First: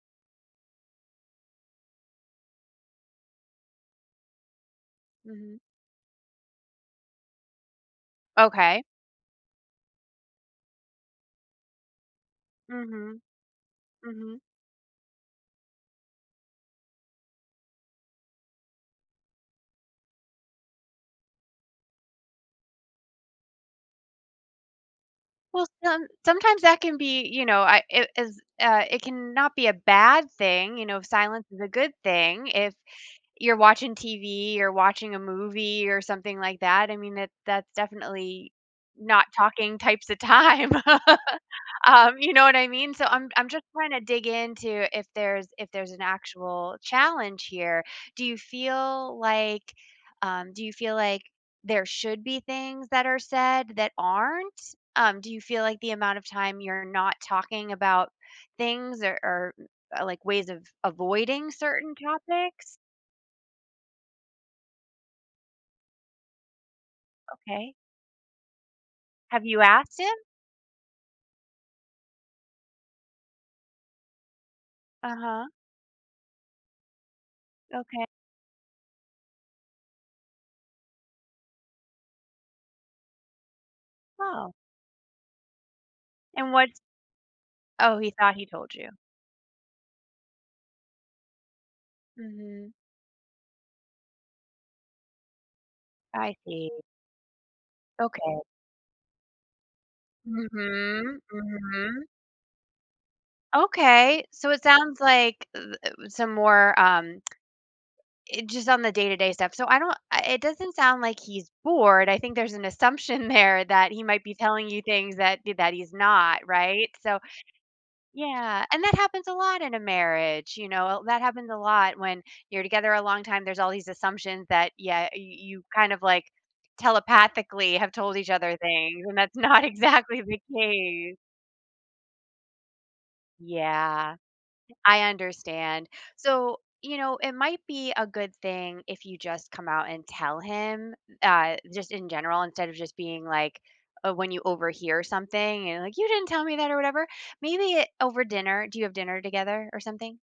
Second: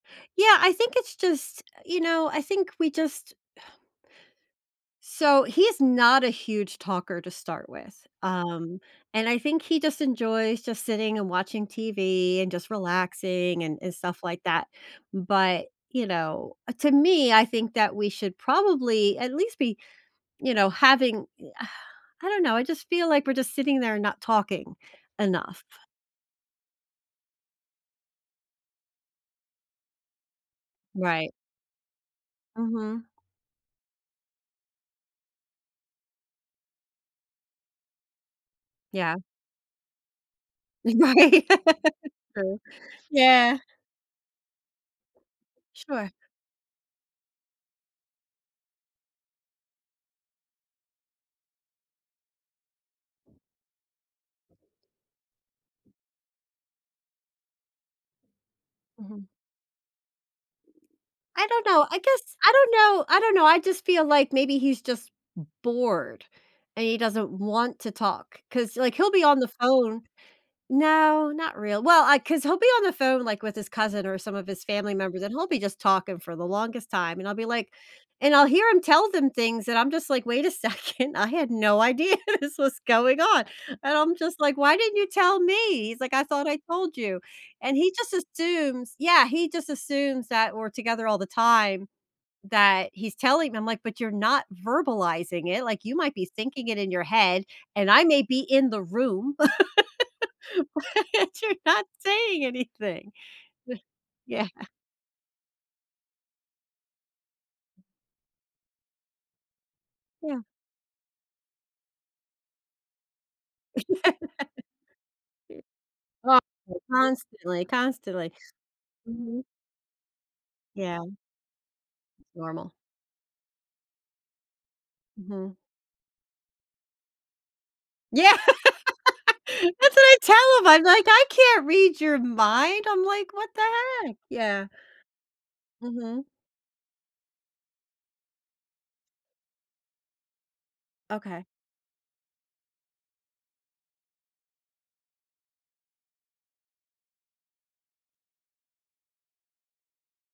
Yeah, I think it's just, you know, I think we just So, Mhm. he's not a huge talker to start with, um, Okay. and I think he just enjoys just sitting and watching TV and just Mhm. relaxing and and stuff Mhm. like that, but, you know, uh, to me, I think that we should probably at least be you know, having a I don't know, I just feel like we're just sitting there and not talking enough. Well, some sometimes that can be, you know, I it it's, uh It can not be a bad thing, you know, if Right. Silence is a good thing, if Mhm. you're watching TV, or watching a movie, or something like that, I mean, it that's definitely Yeah. not talking types of time. Right. Um, you know what True. I mean? So I'm I'm Yeah. just trying to dig in to if there's if there's an Sure. actual challenge here? Do you feel like, um Do you feel like there should be things that are said that aren't? Um, do you feel like the amount of time you're not talking about things or Mhm. or, uh, like, ways of I avoiding don't know, certain I guess I don't topics? know. I don't know, I just feel, like, maybe he's just b bored, and he doesn't Okay. want to talk, 'cause, like, he'll be on Have the you asked phone him? No, not real Well, I 'Cause he'll be on the phone, like, with his cousin or some of his family members, and he'll Uh-huh. be just talking for the longest time, and I'll be, like Okay. and I'll hear him tell them things, and I'm just like, "Wait a second, I had no idea this was going on." and I'm just Oh. like, "Why didn't you tell me?" he's like, "I thought And I what's told you." and he Oh, he just thought he told you. assumes Yeah, he just assumes that we're together all the time Mhm. that he's telling 'em, like, but you're not verbalizing it, like, you might be I thinking see. it in your head, and I may be Okay. in the room, Mhm. but you're not Mhm. saying anything. Huh. Okay, Yeah. so it sounds like the, uh that was some more, um it just on the day-to-day stuff. So I don't I It Yeah. doesn't sound like he's bored, I think there's an assumption there that he might be telling you things that do He that he's not, right? [unintelligible] So constantly, constantly. Yeah, and that happens a Mhm. lot in a marriage, you know? Yeah. Li That happens a lot when you're Normal. together a long time, there's all these assumptions that Yeah, uh, you Mhm. you kind of, like, telepathically have told each Yeah. other things, and that's not That's what I exactly tell the him, I'm like, case. "I can't read your mind." I'm like, "What the Yeah. heck?" Yeah. I understand. Mhm. So, you know, it might be a good thing if you just come out and tell him, Okay. uh, just in general instead of just being like uh, when you overhear something and like, "You didn't tell me that or whatever." Maybe it over dinner. Do you have dinner together or something?